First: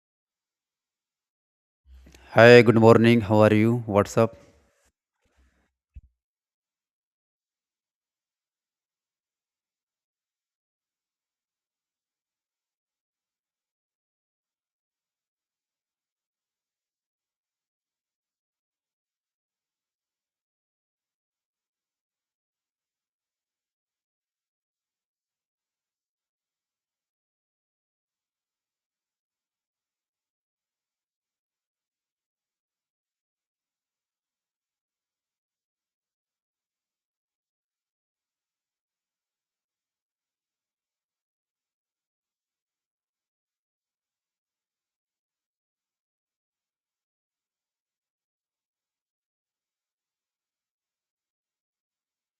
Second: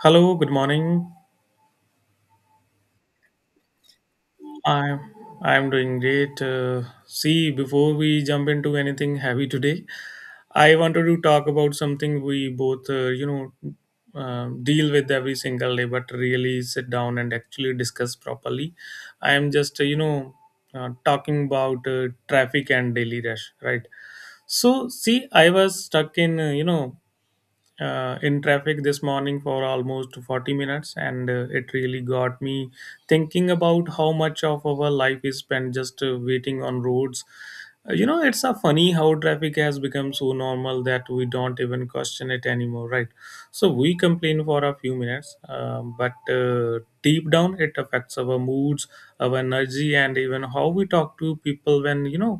Hello, good morning. Hi, good morning. How are you? What's up? I'm I'm doing great. See, before we jump into anything heavy today, I wanted to talk about something we both, deal with every single day, but really sit down and actually discuss properly. I am just, talking about traffic and daily rush, right? See, I was stuck in, in traffic this morning for almost 40 minutes, and it really got me thinking about how much of our life is spent just waiting on roads. You know, it's a funny how traffic has become so normal that we don't even question it anymore, right? So we complain for a few minutes, but deep down it affects our moods, our energy, and even how we talk to people when you know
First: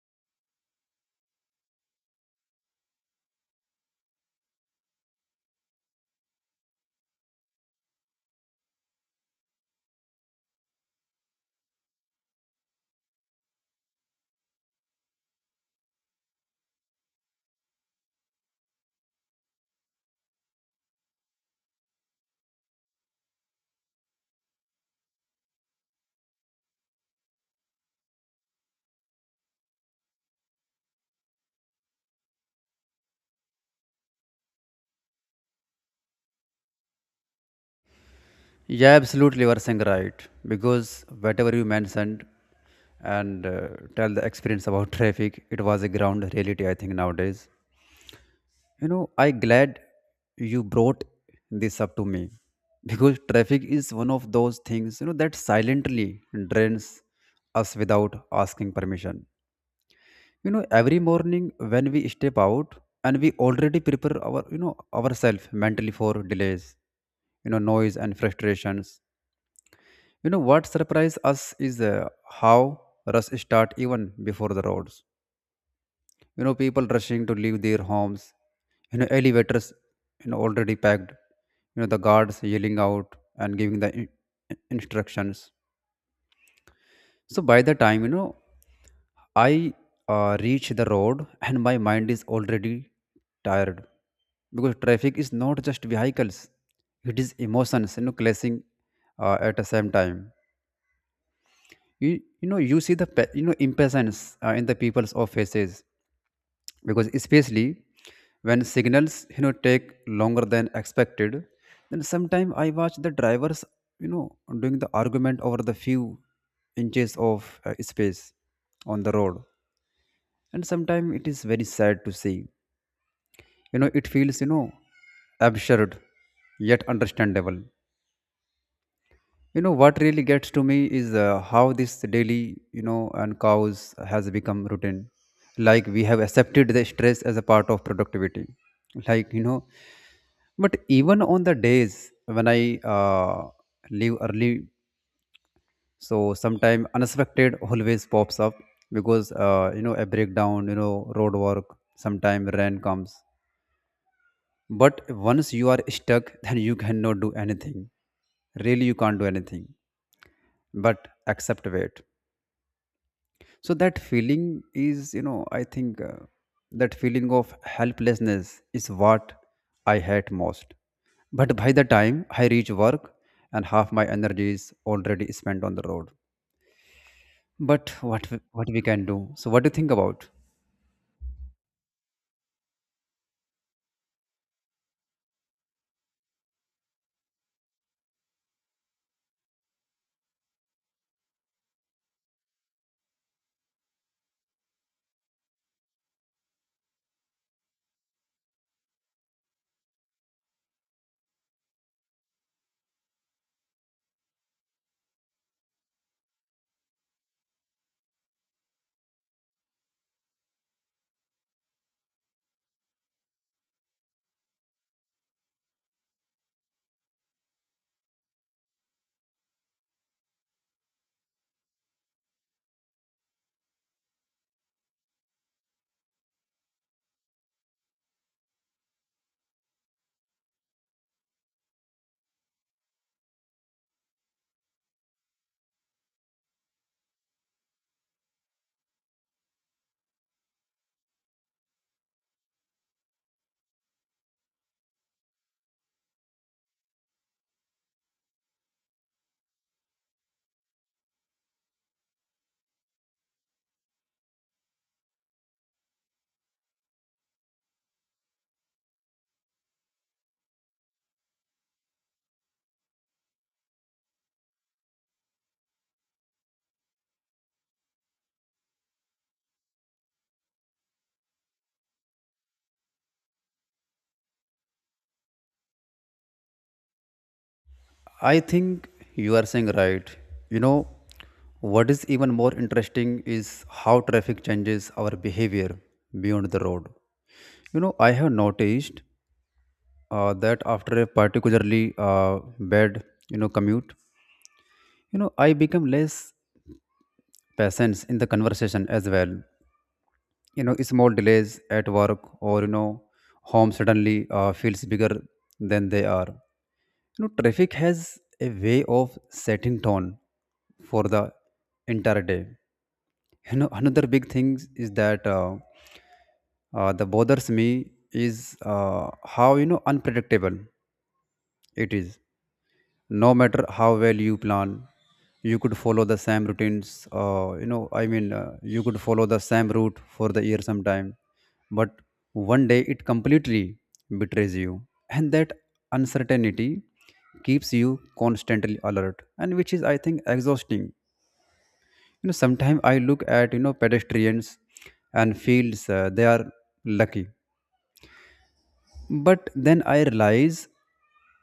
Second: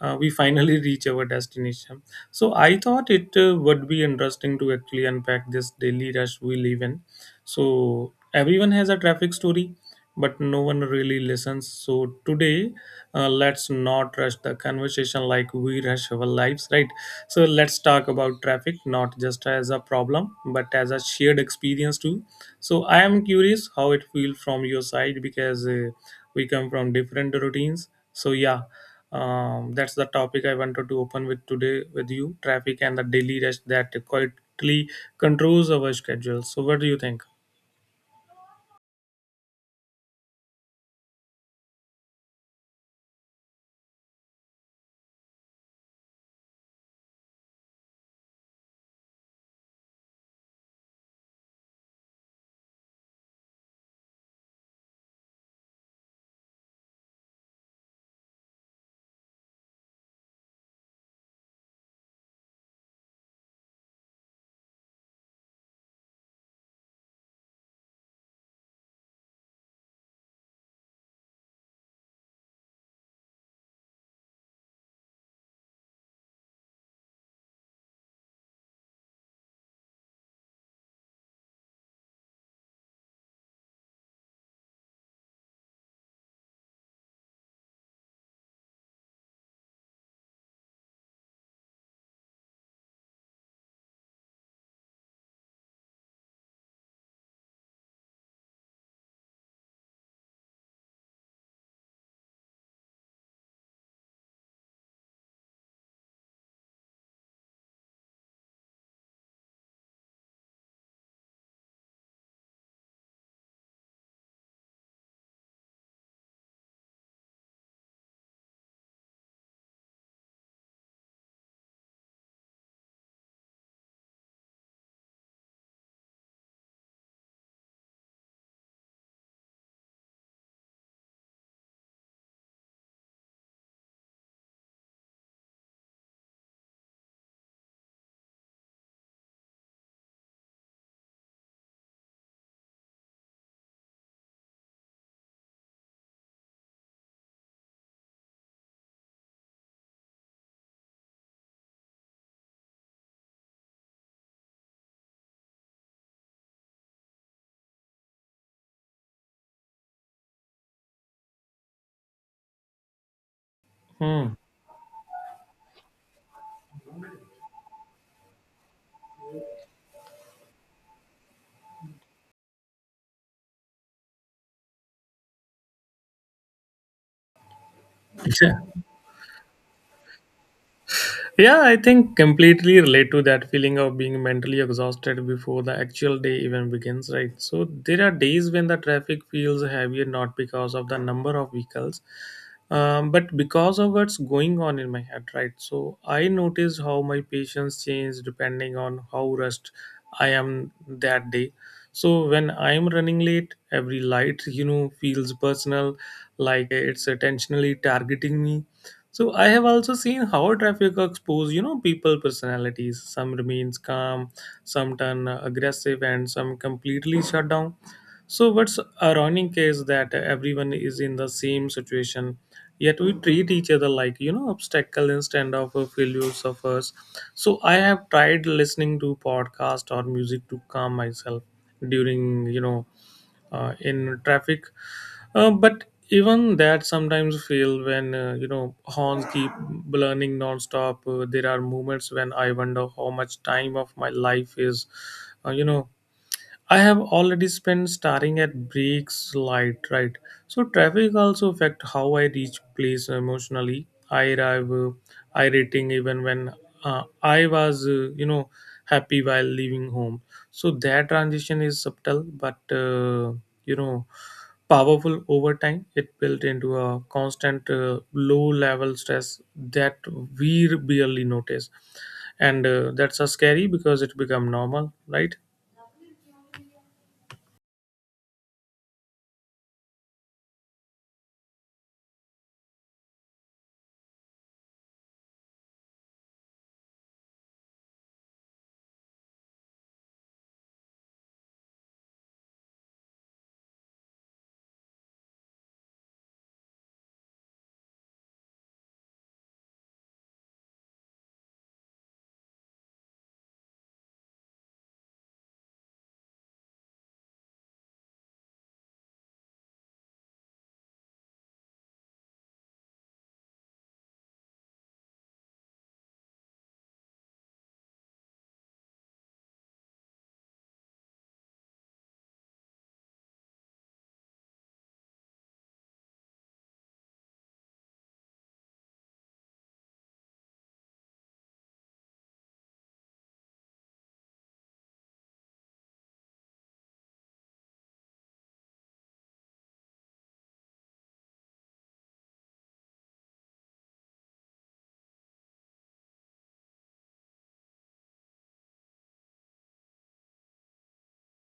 uh, we finally reach our destination. So I thought it would be interesting to actually unpack this daily rush we live in. So everyone has a traffic story, but no one really listens. So today, let's not rush the conversation like we rush our lives, right? So let's talk about traffic not just as a problem, but as a shared experience too. So I am curious how it feels from your side because we come from different routines, so yeah, that's the topic I wanted to open with today with you: traffic and the daily rest that quietly controls our schedule. So what do you think? Yeah, absolutely. You are saying right. Because whatever you mentioned and tell the experience about traffic, it was a ground reality, I think, nowadays. You know, I glad you brought this up to me because traffic is one of those things, you know, that silently drains us without asking permission. You know, every morning when we step out, and we already prepare our, you know, ourselves mentally for delays, you know, noise and frustrations. You know, what surprised us is how rush start even before the roads. You know, people rushing to leave their homes, you know, elevators, you know, already packed, you know, the guards yelling out and giving the instructions. So by the time, you know, I reach the road, and my mind is already tired, because traffic is not just vehicles, it is emotions, you know, clashing at the same time. You know, you see the, you know, impatience in the people's of faces, because especially when signals, you know, take longer than expected. Then sometimes I watch the drivers, you know, doing the argument over the few inches of space on the road. And sometimes it is very sad to see, you know, it feels, you know, absurd yet understandable. You know, what really gets to me is how this daily, you know, and cows has become routine, like we have accepted the stress as a part of productivity, like you know. But even on the days when I leave early, so sometime unexpected always pops up, because you know, a breakdown, you know, road work, sometime rain comes. But once you are stuck, then you cannot do anything. Really, you can't do anything but accept wait. So that Hmm. feeling is, you know, I think that feeling of helplessness is what I hate most. But by the time I reach work, and half my energy is already spent on the road. But what we can do? So what do you think about? Yeah, I think completely relate to that feeling of being mentally exhausted before the actual day even begins, right? So there are days when the traffic feels heavier not because of the number of vehicles, but because of what's going on in my head, right? So I notice how my patience changes depending on how rushed I am that day. So when I'm running late, every light, you know, feels personal, like it's intentionally targeting me. So I have also seen how traffic expose, you know, people personalities. Some remains calm, some turn aggressive, and some completely shut down. So what's ironic is that everyone is in the same situation, yet we treat each other like you know obstacle instead of a failure suffers. So I have tried listening to podcast or music to calm myself during in traffic, but even that sometimes fail when you know horns keep blowing non-stop. There are moments when I wonder how much time of my life is, uh, you know, I have already spent staring at breaks light, right? So traffic also affect how I reach place emotionally. I arrive irritating even when I was, happy while leaving home. So that transition is subtle, but, you know, powerful over time. It built into a constant low-level stress that we barely notice, and that's scary because it become normal, right? I think you are saying right. You know, what is even more interesting is how traffic changes our behavior beyond the road. You know, I have noticed that after a particularly bad, you know, commute, you know, I become less patient in the conversation as well. You know, small delays at work or, you know, home suddenly feels bigger than they are. You know, traffic has a way of setting tone for the entire day. You know, another big thing is that that bothers me is how, you know, unpredictable it is. No matter how well you plan, you could follow the same routines, you know, i mean, you could follow the same route for the year sometime, but one day it completely betrays you, and that uncertainty keeps you constantly alert, and which is I think exhausting. You know, sometimes I look at, you know, pedestrians and feels they are lucky. But then I realize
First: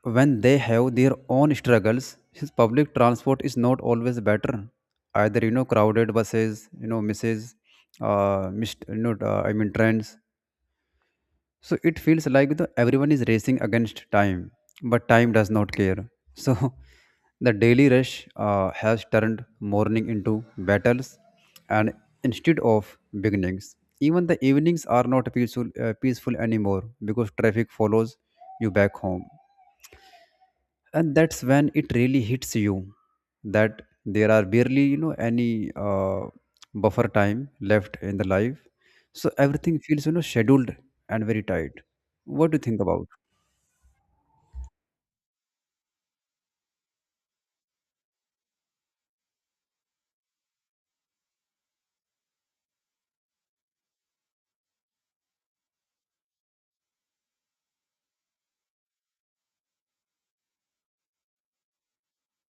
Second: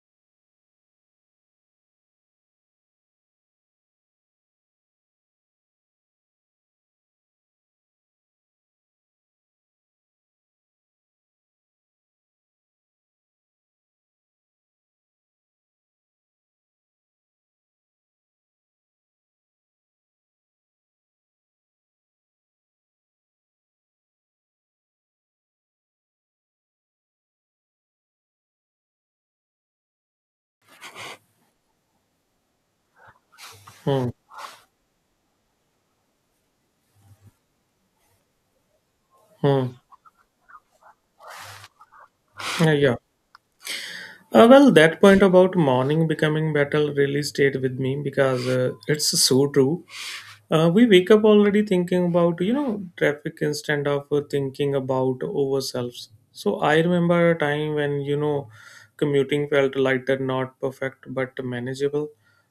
when they have their own struggles, since public transport is not always better. Either, you know, crowded buses, you know, misses, missed, you know, i mean trains, so it feels like the everyone is racing against time, but time does not care. So the daily rush has turned morning into battles, and instead of beginnings, even the evenings are not peaceful anymore, because traffic follows you back home. And that's when it really hits you that Hmm. there are barely, you know, any buffer time left in the life. So Hmm. everything feels, you know, scheduled and very tight. What do you Uh, think yeah. about? Well, that point about morning becoming battle really stayed with me because it's so true. We wake up already thinking about you know traffic instead of thinking about ourselves. So I remember a time when you know commuting felt lighter, not perfect but manageable.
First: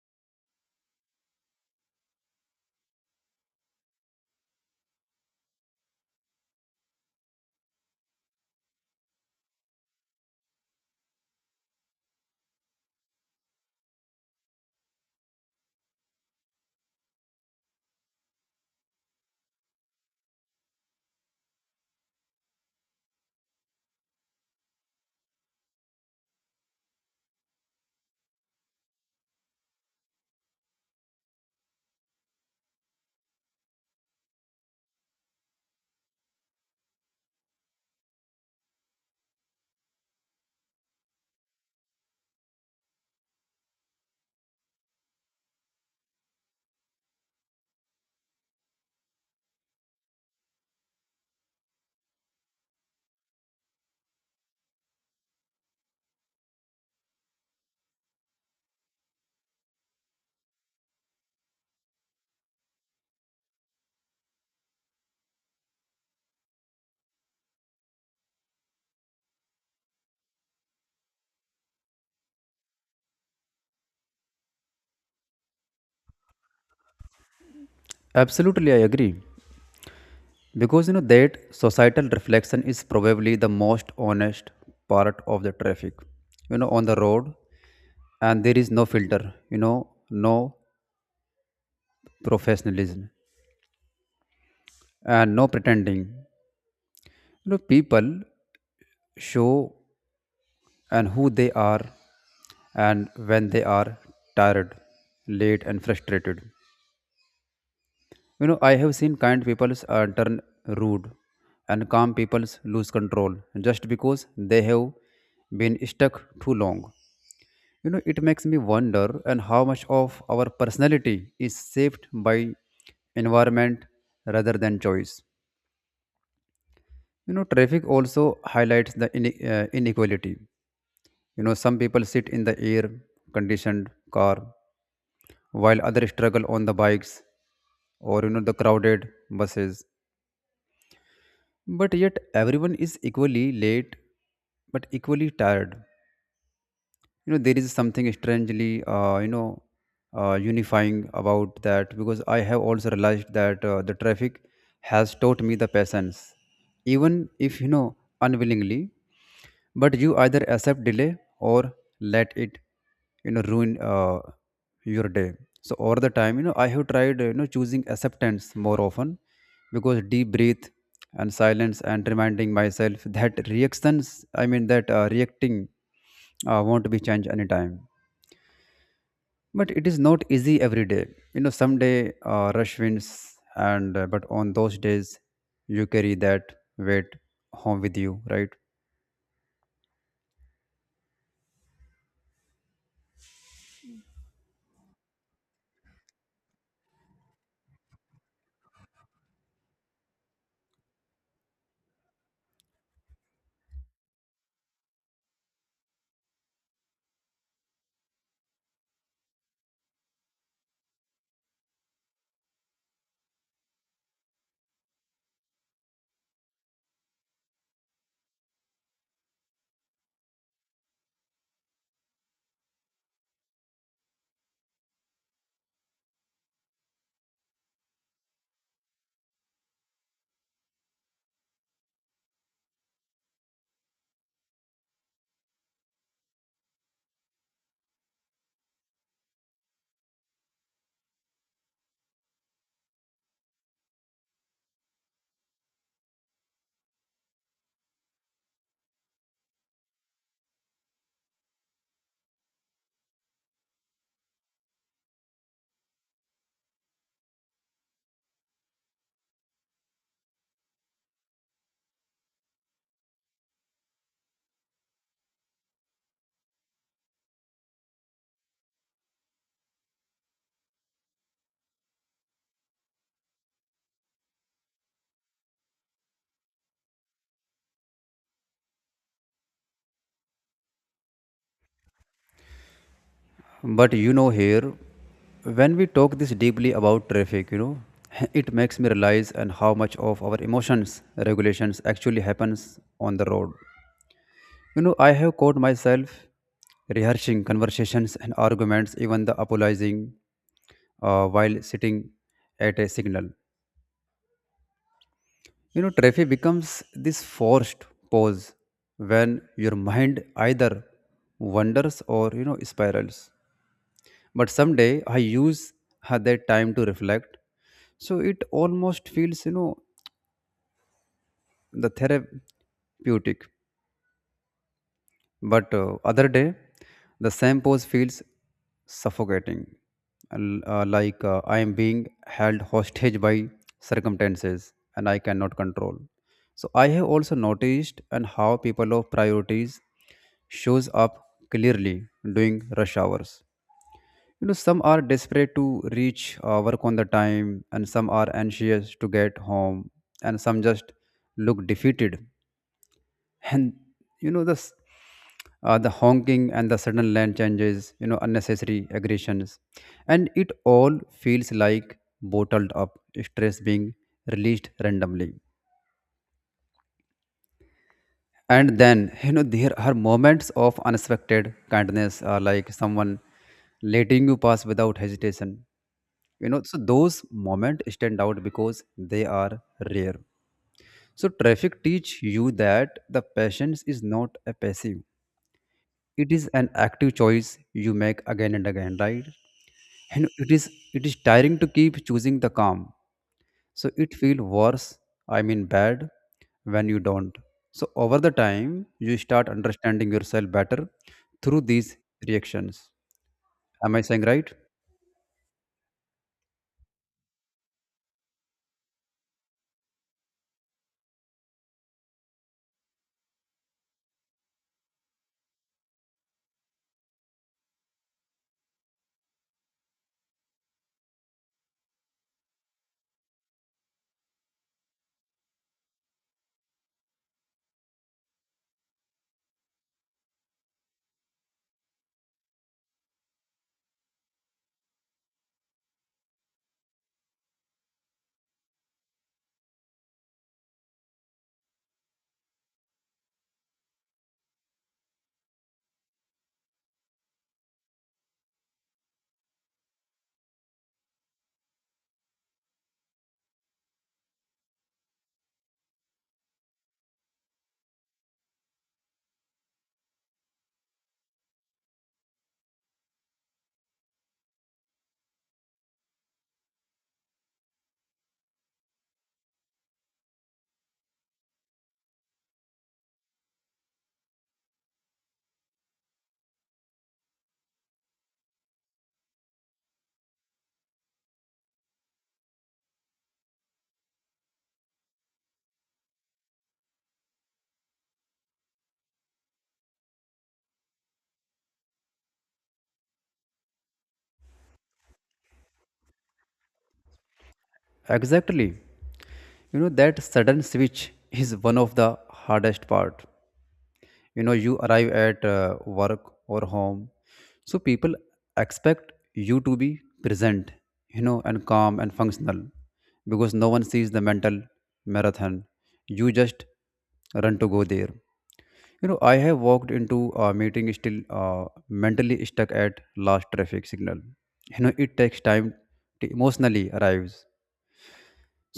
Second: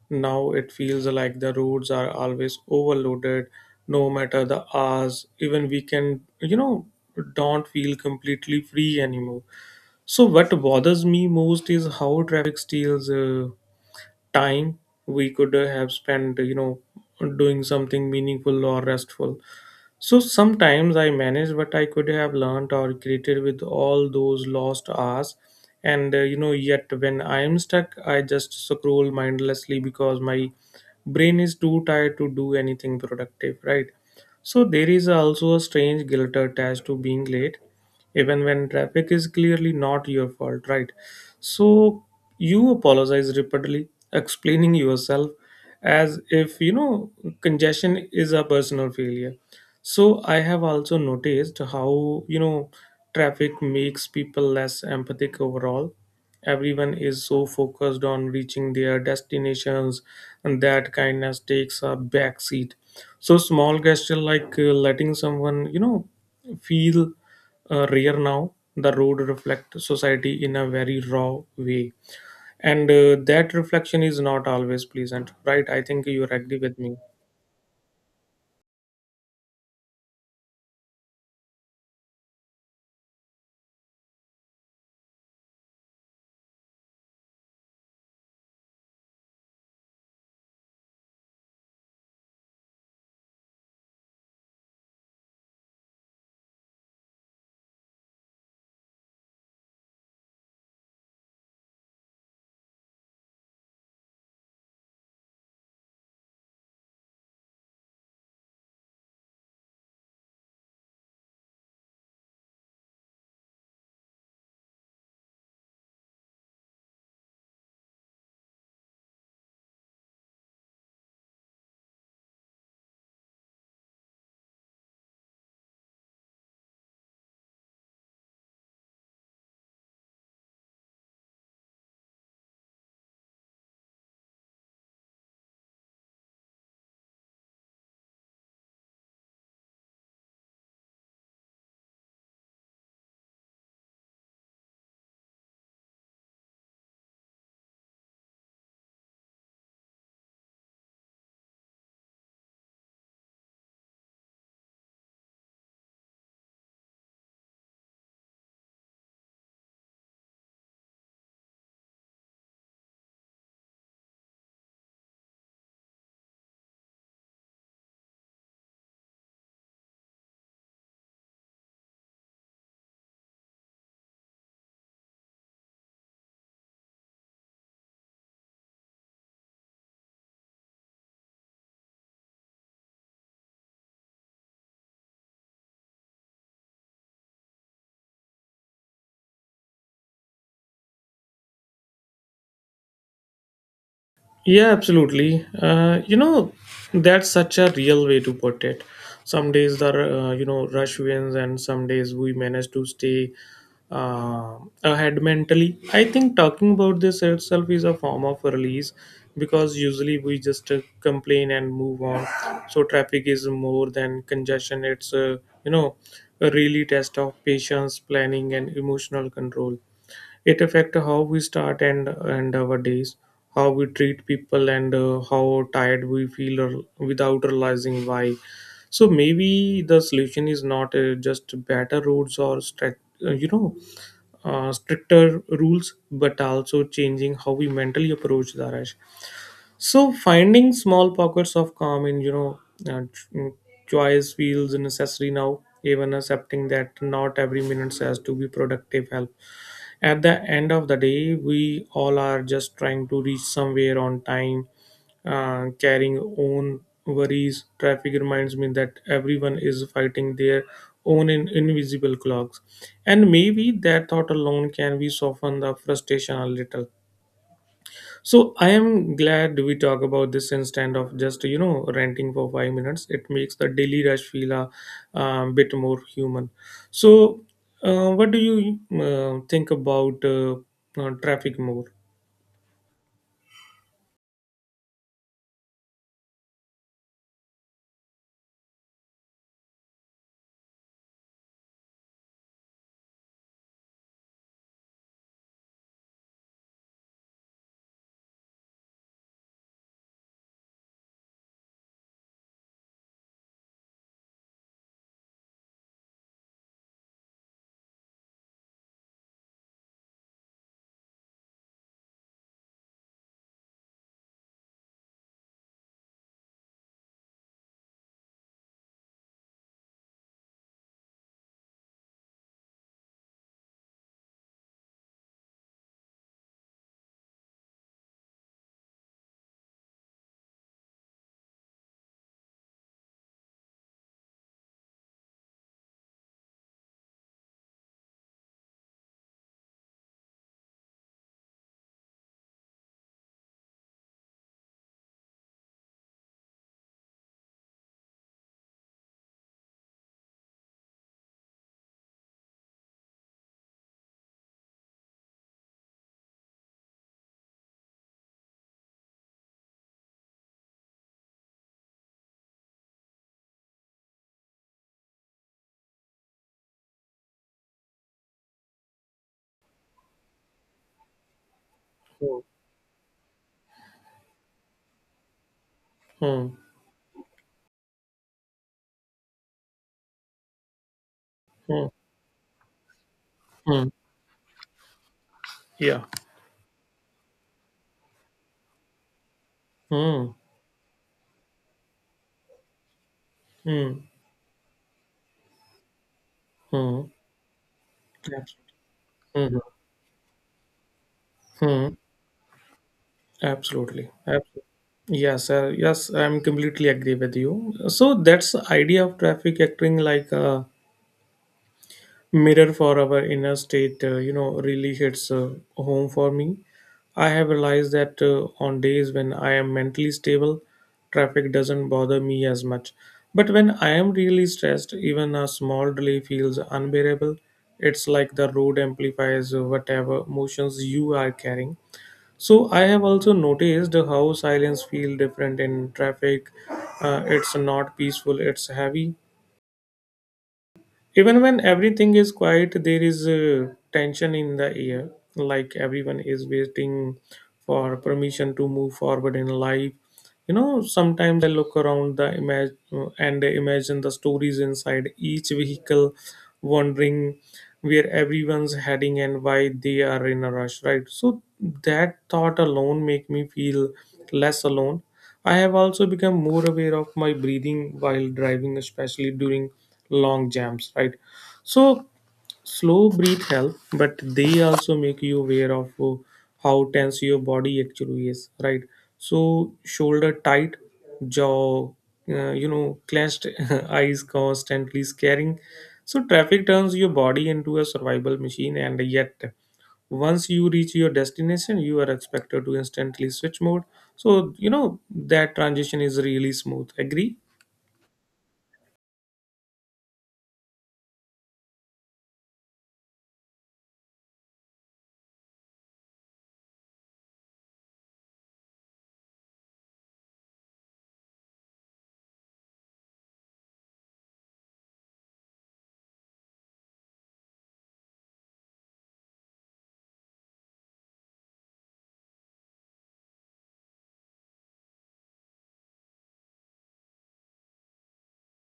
Now it feels like the roads are always overloaded, no matter the hours. Even weekend, you know, don't feel completely free anymore. So what bothers me most is how traffic steals time we could have spent you know doing something meaningful or restful. So sometimes I manage what I could have learned or created with all those lost hours, and, you know, yet when I am stuck I just scroll mindlessly because my brain is too tired to do anything productive, right? So there is also a strange guilt attached to being late even when traffic is clearly not your fault, right? So you apologize repeatedly, explaining yourself as if you know congestion is a personal failure. So I have also noticed how you know traffic makes people less empathic overall. Everyone is so focused on reaching their destinations, and that kindness takes a back seat. So small gesture like letting someone you know feel rare now. The road reflects society in a very raw way, and that reflection is not always pleasant, right? I think you are agree with me. Absolutely, I agree. Because you know that societal reflection is probably the most honest part of the traffic. You know, on the road, and there is no filter, you know, no professionalism and no pretending. You know, people show and who they are, and when they are tired, late, and frustrated. You know, I have seen kind people turn rude, and calm people lose control just because they have been stuck too long. You know, it makes me wonder and how much of our personality is shaped by environment rather than choice. You know, traffic also highlights the inequality. You know, some people sit in the air conditioned car, while others struggle on the bikes or, you know, the crowded buses. But yet everyone is equally late, but equally tired. You know, there is something strangely, you know, unifying about that. Because I have also realized that the traffic has taught me the patience, even if, you know, unwillingly. But you either accept delay or let it, you know, ruin your day. So over the time, you know, I have tried, you know, choosing acceptance more often. Because deep breath and silence and reminding myself that reactions I mean that reacting won't be changed anytime. But it is not easy every day. You know, someday rush wins, and but on those days you carry that weight home with you, right? Yeah, absolutely. You know, that's such a real way to put it. Some days the, you know, rush wins, and some days we manage to stay uh, ahead mentally. I think talking about this itself is a form of release because usually we just complain and move on. So traffic is more than congestion. It's, you know, a really test of patience, planning, and emotional control. It affect how we start and our days, how we treat people, and how tired we feel or without realizing why. So maybe the solution is not just better roads or strict, stricter rules, but also changing how we mentally approach the rush. So finding small pockets of calm in uh, ch- mm, choice feels necessary now. Even accepting that not every minute has to be productive help. At the end of the day we all are just trying to reach somewhere on time, carrying own worries. Traffic reminds me that everyone is fighting their own invisible clocks, and maybe that thought alone can be soften the frustration a little. So I am glad we talk about this instead of just you know ranting for 5 minutes. It makes the daily rush feel a bit more human. So what do you think about traffic more? But you know, here, when we talk this deeply about traffic, you know, it makes me realize and how much of our emotions regulations actually happens on the road. You know, I have caught myself rehearsing conversations and arguments, even the apologizing while sitting at a signal. You know, traffic becomes this forced pause when your mind either wanders or, you know, spirals. But someday I use that time to reflect. So it almost feels, you know, the therapeutic. But other day, the same pose feels suffocating, like I am being held hostage by circumstances, and I cannot control. So I have also noticed and how people of priorities shows up clearly during rush hours. You know, some are desperate to reach work on the time, and some are anxious to get home, and some just look defeated. And you know, the honking and the sudden land changes, you know, unnecessary aggressions, and it all feels like bottled up stress being released randomly. And then, you know, there are moments of unexpected kindness, Hmm. like someone letting you pass without hesitation. You Hmm. know, so those moments stand out because they are rare. So traffic Hmm. teach you that the patience Hmm. is not a passive, Yeah. it is an active choice you make again and again, right? And Hmm. It is tiring to keep choosing the calm. So Hmm. it feel worse I mean bad when you Hmm. don't. So over the time, you start Absolutely. understanding yourself better through Hmm. Hmm. these reactions. Am I Absolutely. saying right? Absolutely. Yes, I'm completely agree with you. So that's the idea of traffic acting like a mirror for our inner state, you know, really hits home for me. I have realized that on days when I am mentally stable traffic doesn't bother me as much, but when I am really stressed even a small delay feels unbearable. It's like the road amplifies whatever emotions you are carrying. So I have also noticed how silence feels different in traffic. It's not peaceful. It's heavy. Even when everything is quiet, there is tension in the air, like everyone is waiting for permission to move forward in life. You know, sometimes I look around the image and imagine the stories inside each vehicle, wondering where everyone's heading and why they are in a rush, right? So that thought alone make me feel less alone. I have also become more aware of my breathing while driving, especially during long jams, right? So, slow breath help, but they also make you aware of how tense your body actually is, right? So shoulder tight, jaw, you know, clenched, eyes constantly scaring. So traffic turns your body into a survival machine, and yet once you reach your destination you are expected to instantly switch mode. So you know that transition is really smooth, agree? Exactly. You know that sudden switch is one of the hardest part. You know you arrive at, work or home, so people expect you to be present, you know, and calm and functional, because no one sees the mental marathon. You just run to go there. You know I have walked into a meeting still mentally stuck at last traffic signal. You know it takes time to emotionally arrives,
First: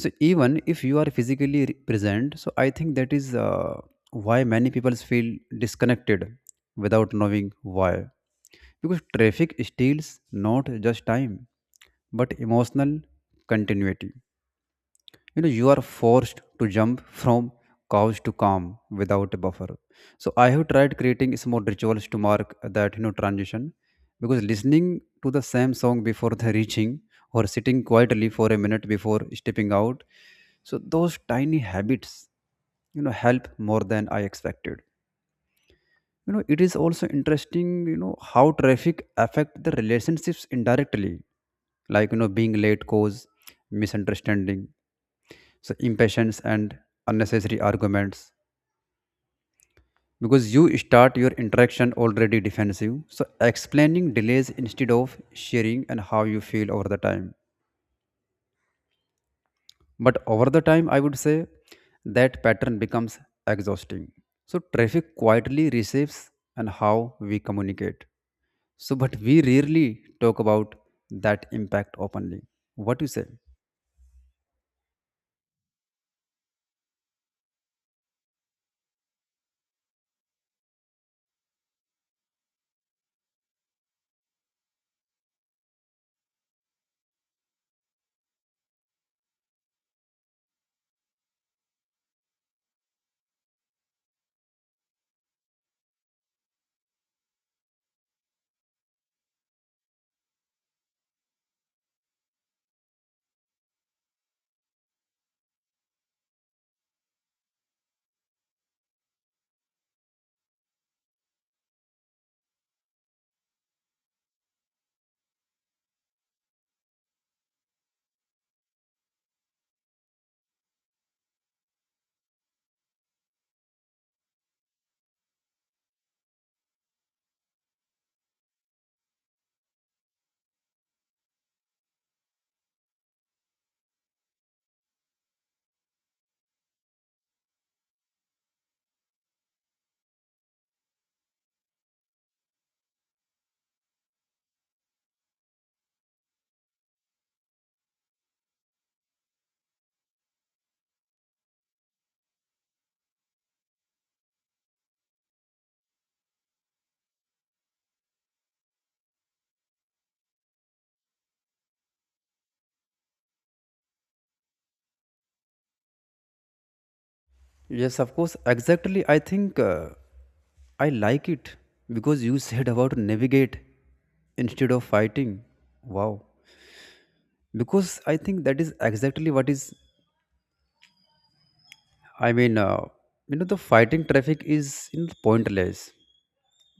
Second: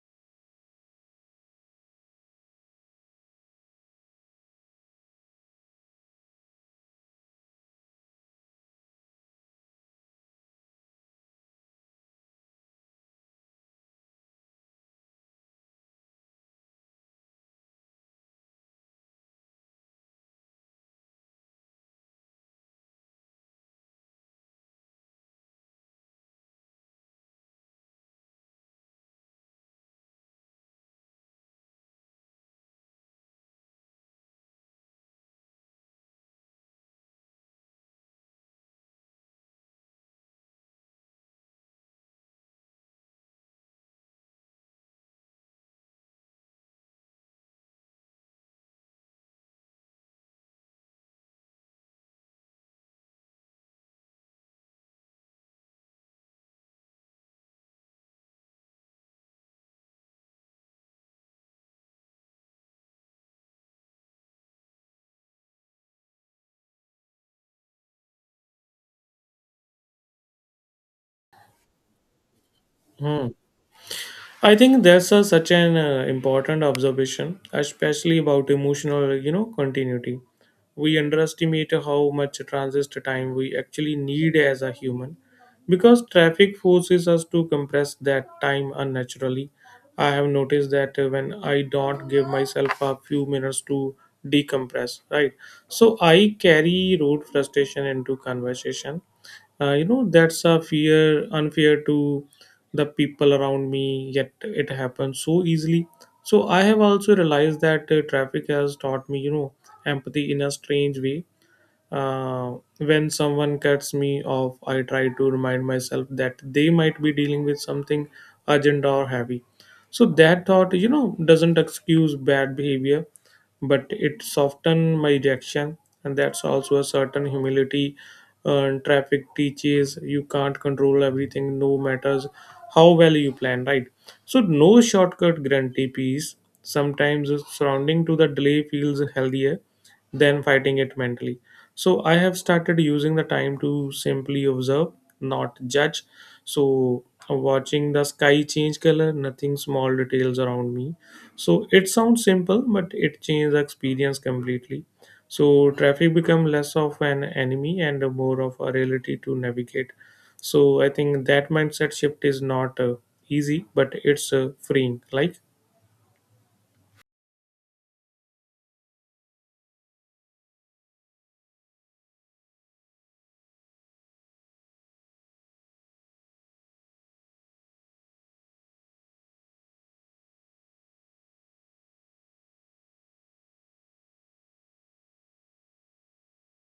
so even if you are physically present. So I think that is why many people feel disconnected without knowing why, because traffic steals not just time but emotional continuity. You know, you are forced to jump from couch to calm without a buffer. So I have tried creating small rituals to mark that, you know, transition. Because listening to the same song before the reaching, or sitting quietly for a minute before stepping out. So those tiny habits, you know, help more than I expected. You know, it is also interesting, you know, how traffic affect the relationships indirectly, like, you know, being late cause misunderstanding, so impatience and unnecessary arguments, because you start your interaction already defensive, so explaining delays instead of sharing and how you feel over the time. But over the time I would say that pattern becomes exhausting. So traffic quietly receives and how we communicate. So but we rarely talk about that impact openly. What do you say? Hmm. I think that's a, such an important observation, especially about emotional, you know, continuity. We underestimate how much transit time we actually need as a human, because traffic forces us to compress that time unnaturally. I have noticed that when I don't give myself a few minutes to decompress, right? So I carry road frustration into conversation, you know, that's a fear unfair to the people around me, yet it happens so easily. So I have also realized that traffic has taught me you know empathy in a strange way. Uh, when someone cuts me off, I try to remind myself that they might be dealing with something urgent or heavy. So that thought, you know, doesn't excuse bad behavior, but it softened my reaction, and that's also a certain humility. Traffic teaches you can't control everything, no matters how well you plan, right? So no shortcut guarantee peace. Sometimes surrounding to the delay feels healthier than fighting it mentally. So I have started using the time to simply observe, not judge. So watching the sky change color, nothing small details around me. So it sounds simple, but it changes the experience completely. So traffic become less of an enemy and more of a reality to navigate. So I think that mindset shift is not easy, but it's freeing. Like, Yes, of course. Exactly. I think, I like it because you said about navigate instead of fighting. Wow. Because I think that is exactly what is, I mean, uh, you know, the fighting traffic is, you know, pointless.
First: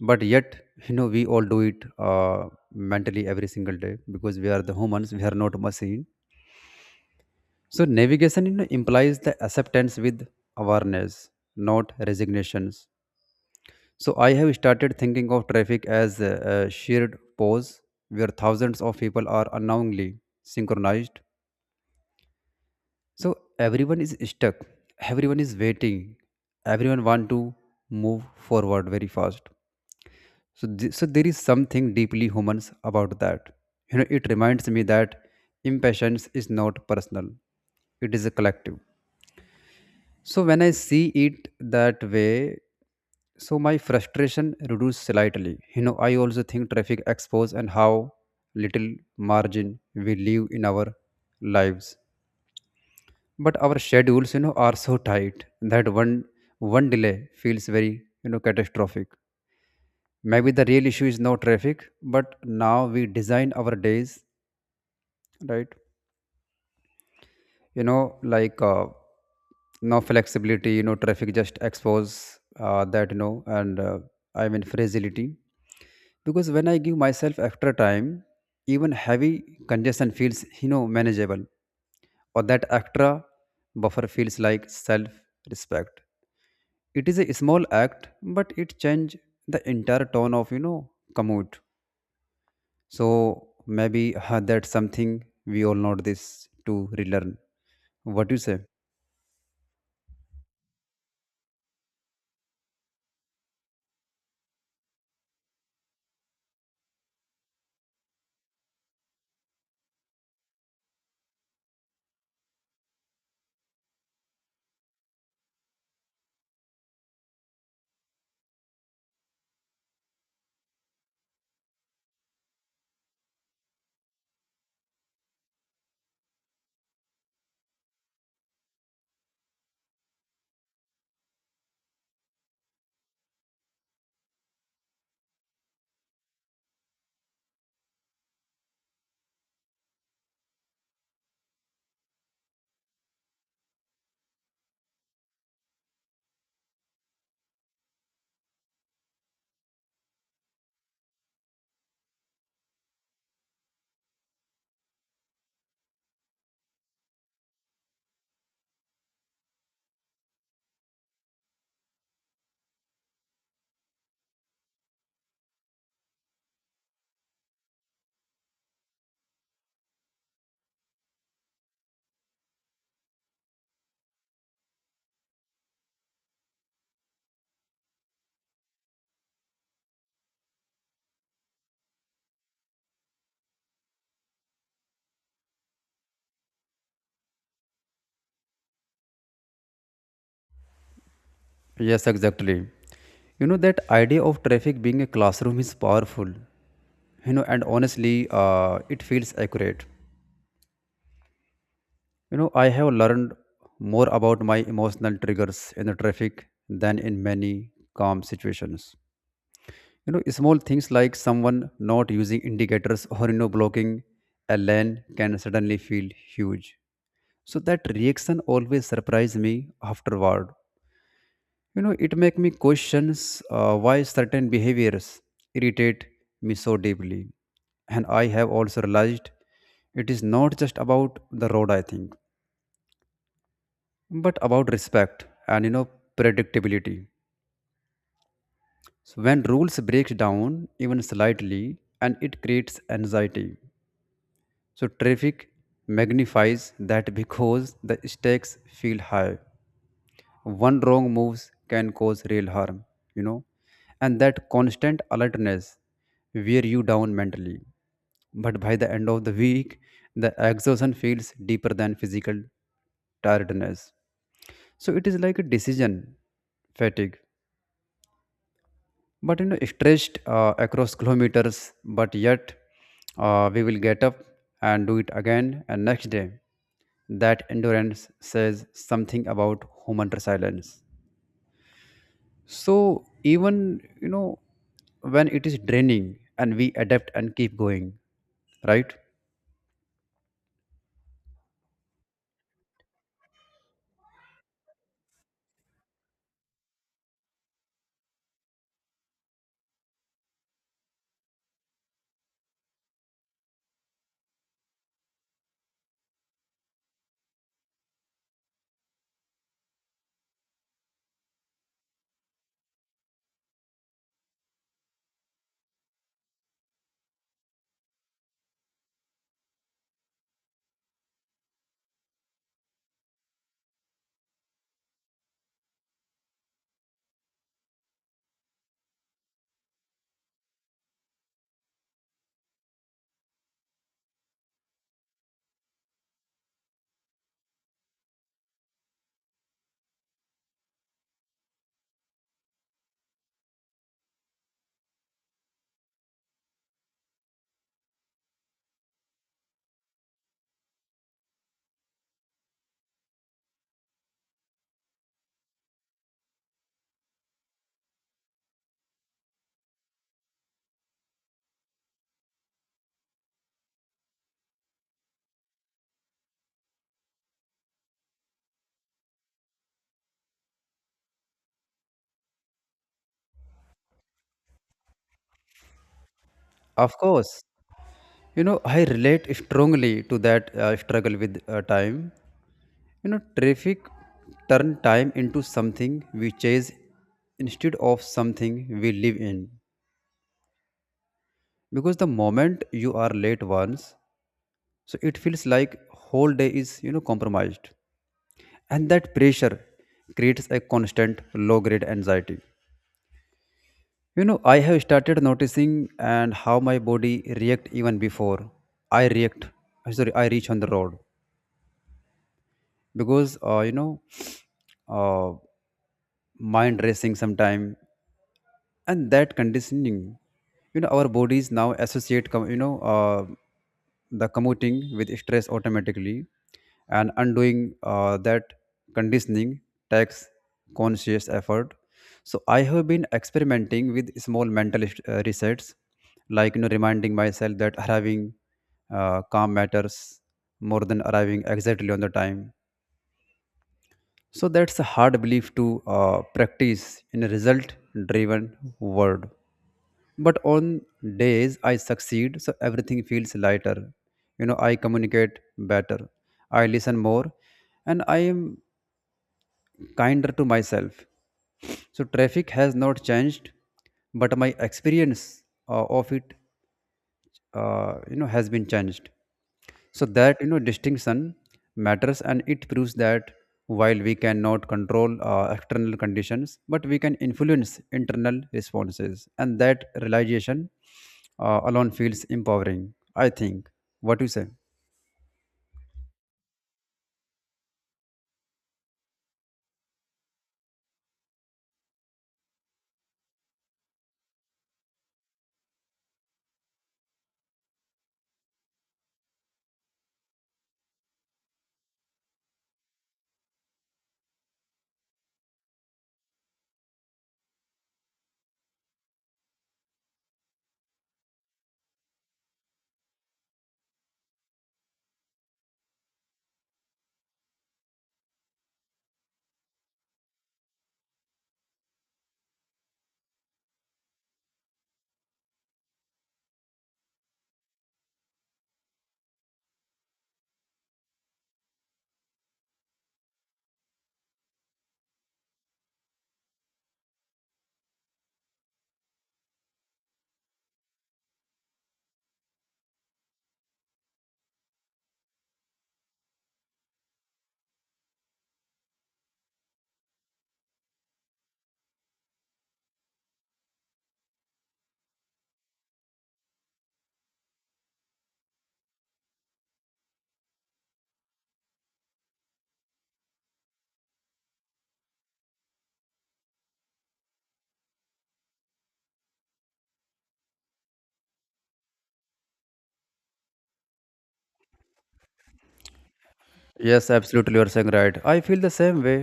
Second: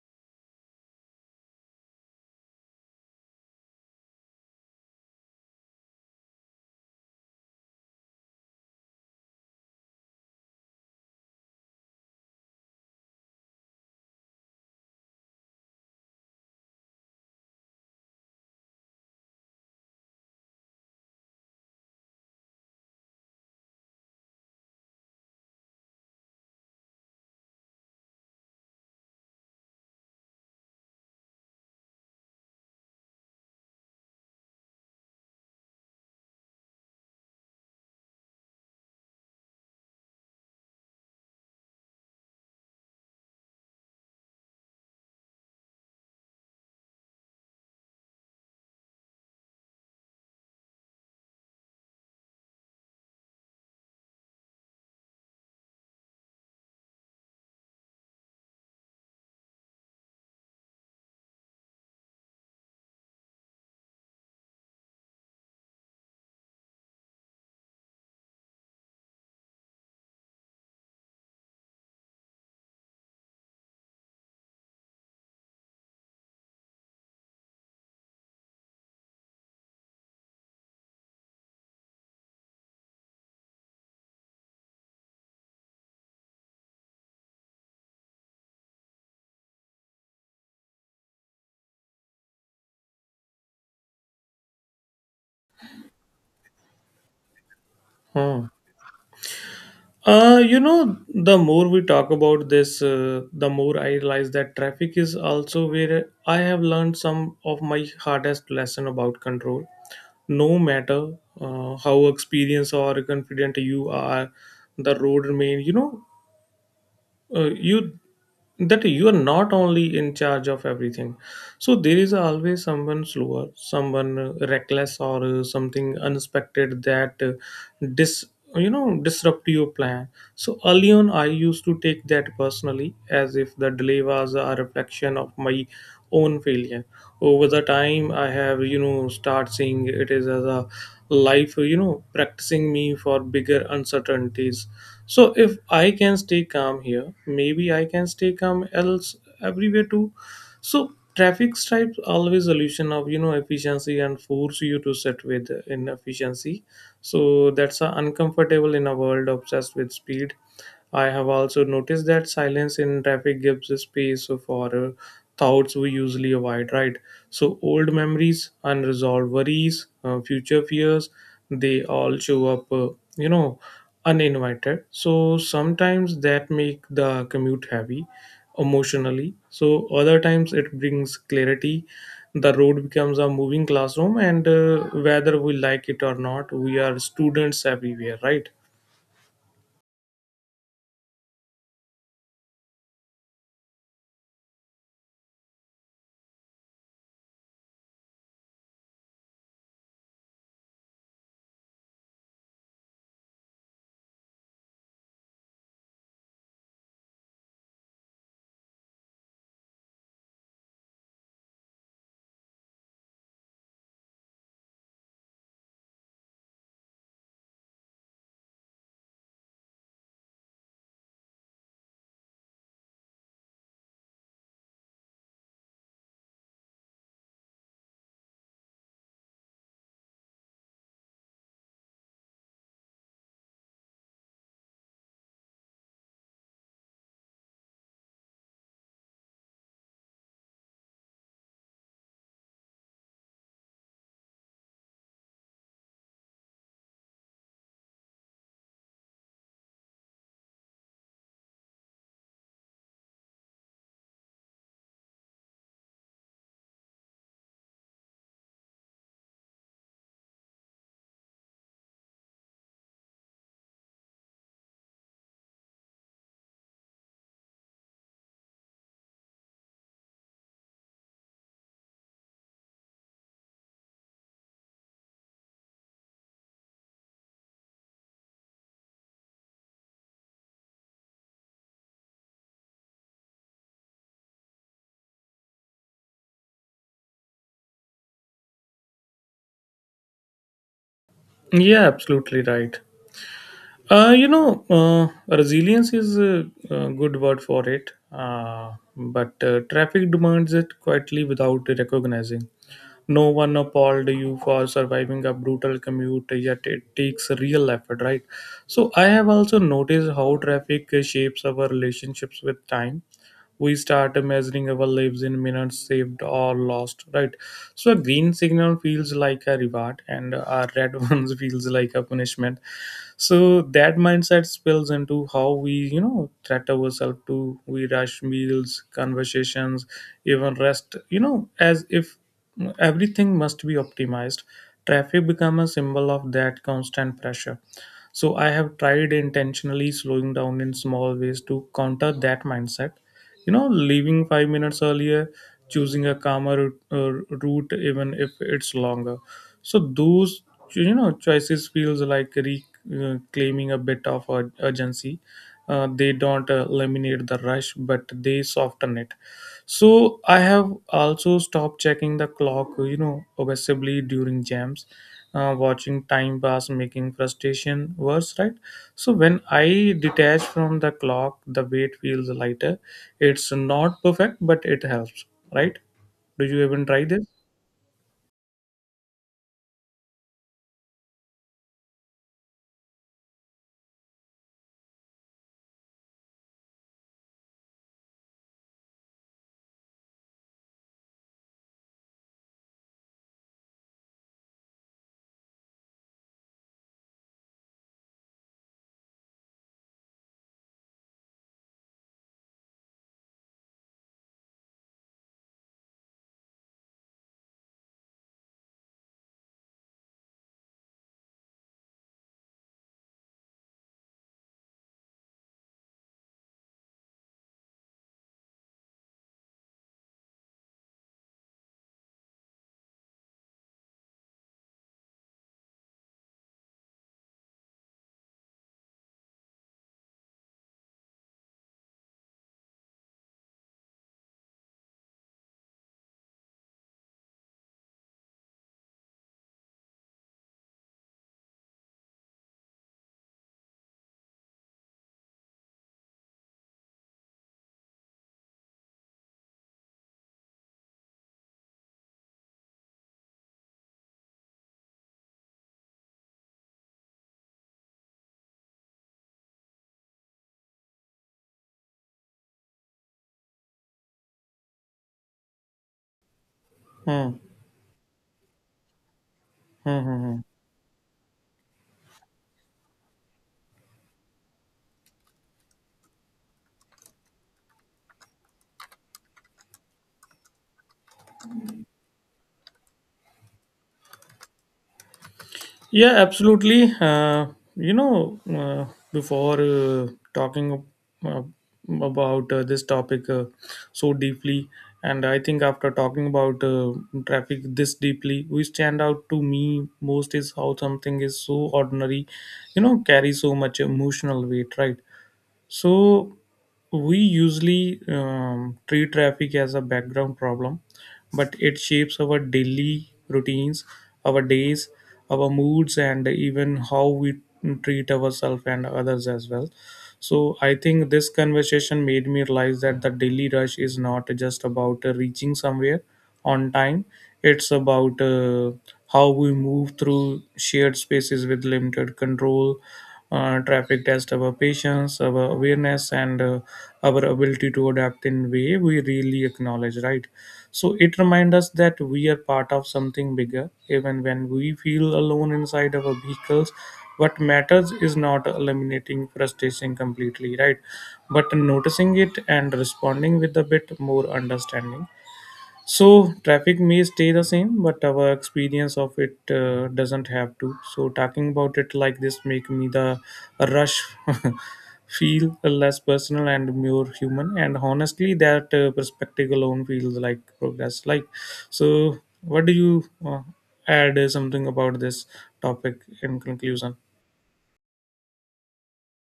But yet, you know, we all do it mentally every single day, because we are the humans, we are not machine. So navigation, you know, implies the acceptance with awareness, not resignations. So I have started thinking of traffic as a shared pause where thousands of people are unknowingly synchronized. So everyone is stuck, everyone is waiting, everyone want to move forward very fast. So so there is something deeply humans about that. You know, it reminds me that impatience is not personal; it is a collective. So when I see it that way, so my frustration reduces slightly. You know, I also think traffic expose and how little margin we leave in our lives. But our schedules, you know, are so tight that one delay feels very, you know, catastrophic. Maybe the real issue is no traffic, but now we design our days, right? You know, like no flexibility, you know, traffic just expose that, you know, and I mean fragility. Because when I give myself extra time, even heavy congestion feels, you know, manageable. Or that extra buffer feels like self respect. It is a small act, but it change the entire tone of, you know, commute. So maybe that's something we all know this to relearn. What do you hmm. say? You know, the more we talk about this, the more I realize that traffic is also where I have learned some of my hardest lesson about control. No matter how experienced or confident you are, the road remain. You know, you that you are not only in charge of everything. So there is always someone slower, someone reckless, or something unexpected that dis disrupt your plan. So early on I used to take that personally, as if the delay was a reflection of my own failure. Over the time I have, start seeing it is as a life, practicing me for bigger uncertainties. So if I can stay calm here, maybe I can stay calm else everywhere too. So traffic stripes always solution of efficiency and force you to sit with inefficiency. So that's uncomfortable in a world obsessed with speed. I have also noticed that silence in traffic gives a space for thoughts we usually avoid, right? So old memories, unresolved worries, future fears, they all show up, you know, uninvited. So sometimes that make the commute heavy emotionally, so other times it brings clarity. The road becomes a moving classroom, and whether we like it or not, we are students everywhere, right? Yes, exactly. You know, that idea of traffic being a classroom is powerful, you know, and honestly, it feels accurate. You know, I have learned more about my emotional triggers in the traffic than in many calm situations. You know, small things like someone not using indicators or, you know, blocking a lane can suddenly feel huge. So that reaction always surprised me afterward. You know, it make me questions why certain behaviors irritate me so deeply. And I have also realized it is not just about the road, I think, but about respect and, you know, predictability. So when rules breaks down even slightly and it creates anxiety. So traffic magnifies that because the stakes feel high. One wrong moves can cause real harm, you know, and that constant alertness wear you down mentally. But by the end of the week, the exhaustion feels deeper than physical tiredness. So it is like a decision fatigue, but you know, stretched across kilometers, but yet we will get up and do it again and next day. That endurance says something about human resilience. So even, you know, when it is draining and we adapt and keep going, right? Yeah, absolutely right. uh, you know uh, Resilience is a good word for it, but traffic demands it quietly without recognizing. No one appalled you for surviving a brutal commute, yet it takes real effort, right? So I have also noticed how traffic shapes our relationships with time. We start measuring our lives in minutes saved or lost, right? So a green signal feels like a reward and a red ones feels like a punishment. So that mindset spills into how we treat ourselves to. We rush meals, conversations, even rest, as if everything must be optimized. Traffic become a symbol of that constant pressure. So I have tried intentionally slowing down in small ways to counter that mindset. You know, leaving 5 minutes earlier, choosing a calmer route even if it's longer. So those choices feels like reclaiming a bit of urgency. They don't eliminate the rush, but they soften it. So I have also stopped checking the clock, obsessively during jams. Watching time pass making frustration worse, right? So when I detach from the clock, the weight feels lighter. It's not perfect, but it helps, right? Did you even Of try this? course, you know I relate strongly to that struggle with time. You know, traffic turn time into something we chase instead of something we live in. Because the moment you are late once, so it feels like whole day is, you know, compromised, and that pressure creates a constant low grade anxiety. You know, I have started noticing and how my body react even before I react. Sorry, I reach on the road because you know, uh, mind racing sometime. And that conditioning, you know, our bodies now associate you know, the commuting with stress automatically. And undoing that conditioning takes conscious effort. So I have been experimenting with small mental resets, like, you know, reminding myself that arriving calm matters more than arriving exactly on the time. So that's a hard belief to practice in a result driven world. But on days I succeed, so everything feels lighter. You know, I communicate better, I listen more, and I am kinder to myself. So traffic has not changed, but my experience of it, Hmm. You know, has been changed. Hmm, So hmm, that, hmm. you know, distinction matters, and it proves that while we cannot control external conditions, but we can influence internal responses. And that realization alone feels empowering, I think. What do you say? Yeah, absolutely. You know, before talking uh, about This topic so deeply, and I think after talking about traffic this deeply, we stand out to me most is how something is so ordinary, you know, carry so much emotional weight, right? So we usually treat traffic as a background problem, but it shapes our daily routines, our days, our moods, and even how we treat ourselves and others as well. So I think this conversation made me realize that the daily rush is not just about reaching somewhere on time. It's about how we move through shared spaces with limited control. Traffic test our patience, our awareness, and our ability to adapt in way we really acknowledge. Right. So it reminds us that we are part of something bigger, even when we feel alone inside our vehicles. What matters is not eliminating frustration completely, right? But noticing it and responding with a bit more understanding. So traffic may stay the same, but our experience of it doesn't have to. So talking about it like this make me the rush feel less personal and more human. And honestly, that perspective alone feels like progress. Like, so what do you add something about this topic in conclusion? Yes, absolutely, you're saying right. I feel the same way.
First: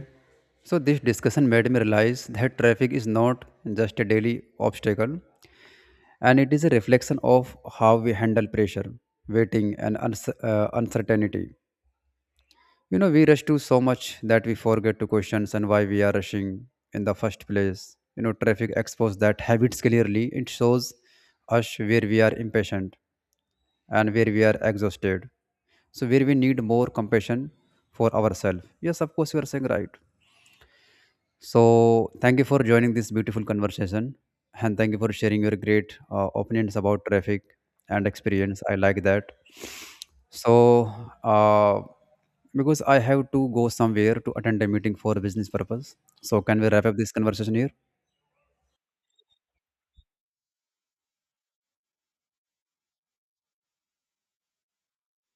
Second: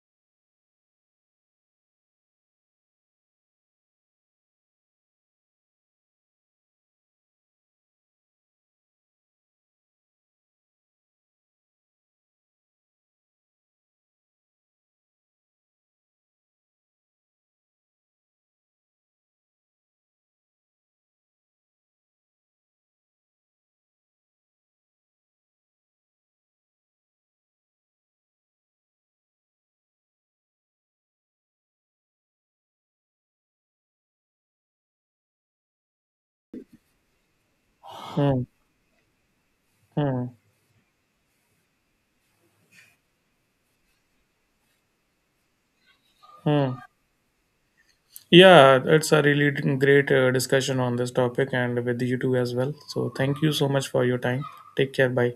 So this discussion made me realize that traffic is not just a daily obstacle, and it is a reflection of how we handle pressure, waiting, and uncertainty. You know, we rush to so much that we forget to question and why we are rushing in the first place. You know, traffic exposed that habits clearly. It shows us where we are impatient and where we are exhausted. So where we need more compassion for ourselves. Yes, of course, you are saying right. So, thank you for joining this beautiful conversation and thank you for sharing your great opinions about traffic and Hmm, experience. I like that. hmm, So, uh, because I have to go somewhere to attend a meeting for business purpose. So, can we hmm. wrap up this conversation here? Yeah, it's a really great discussion on this topic and with you too as well. So thank you so much for your time. Take care. Bye.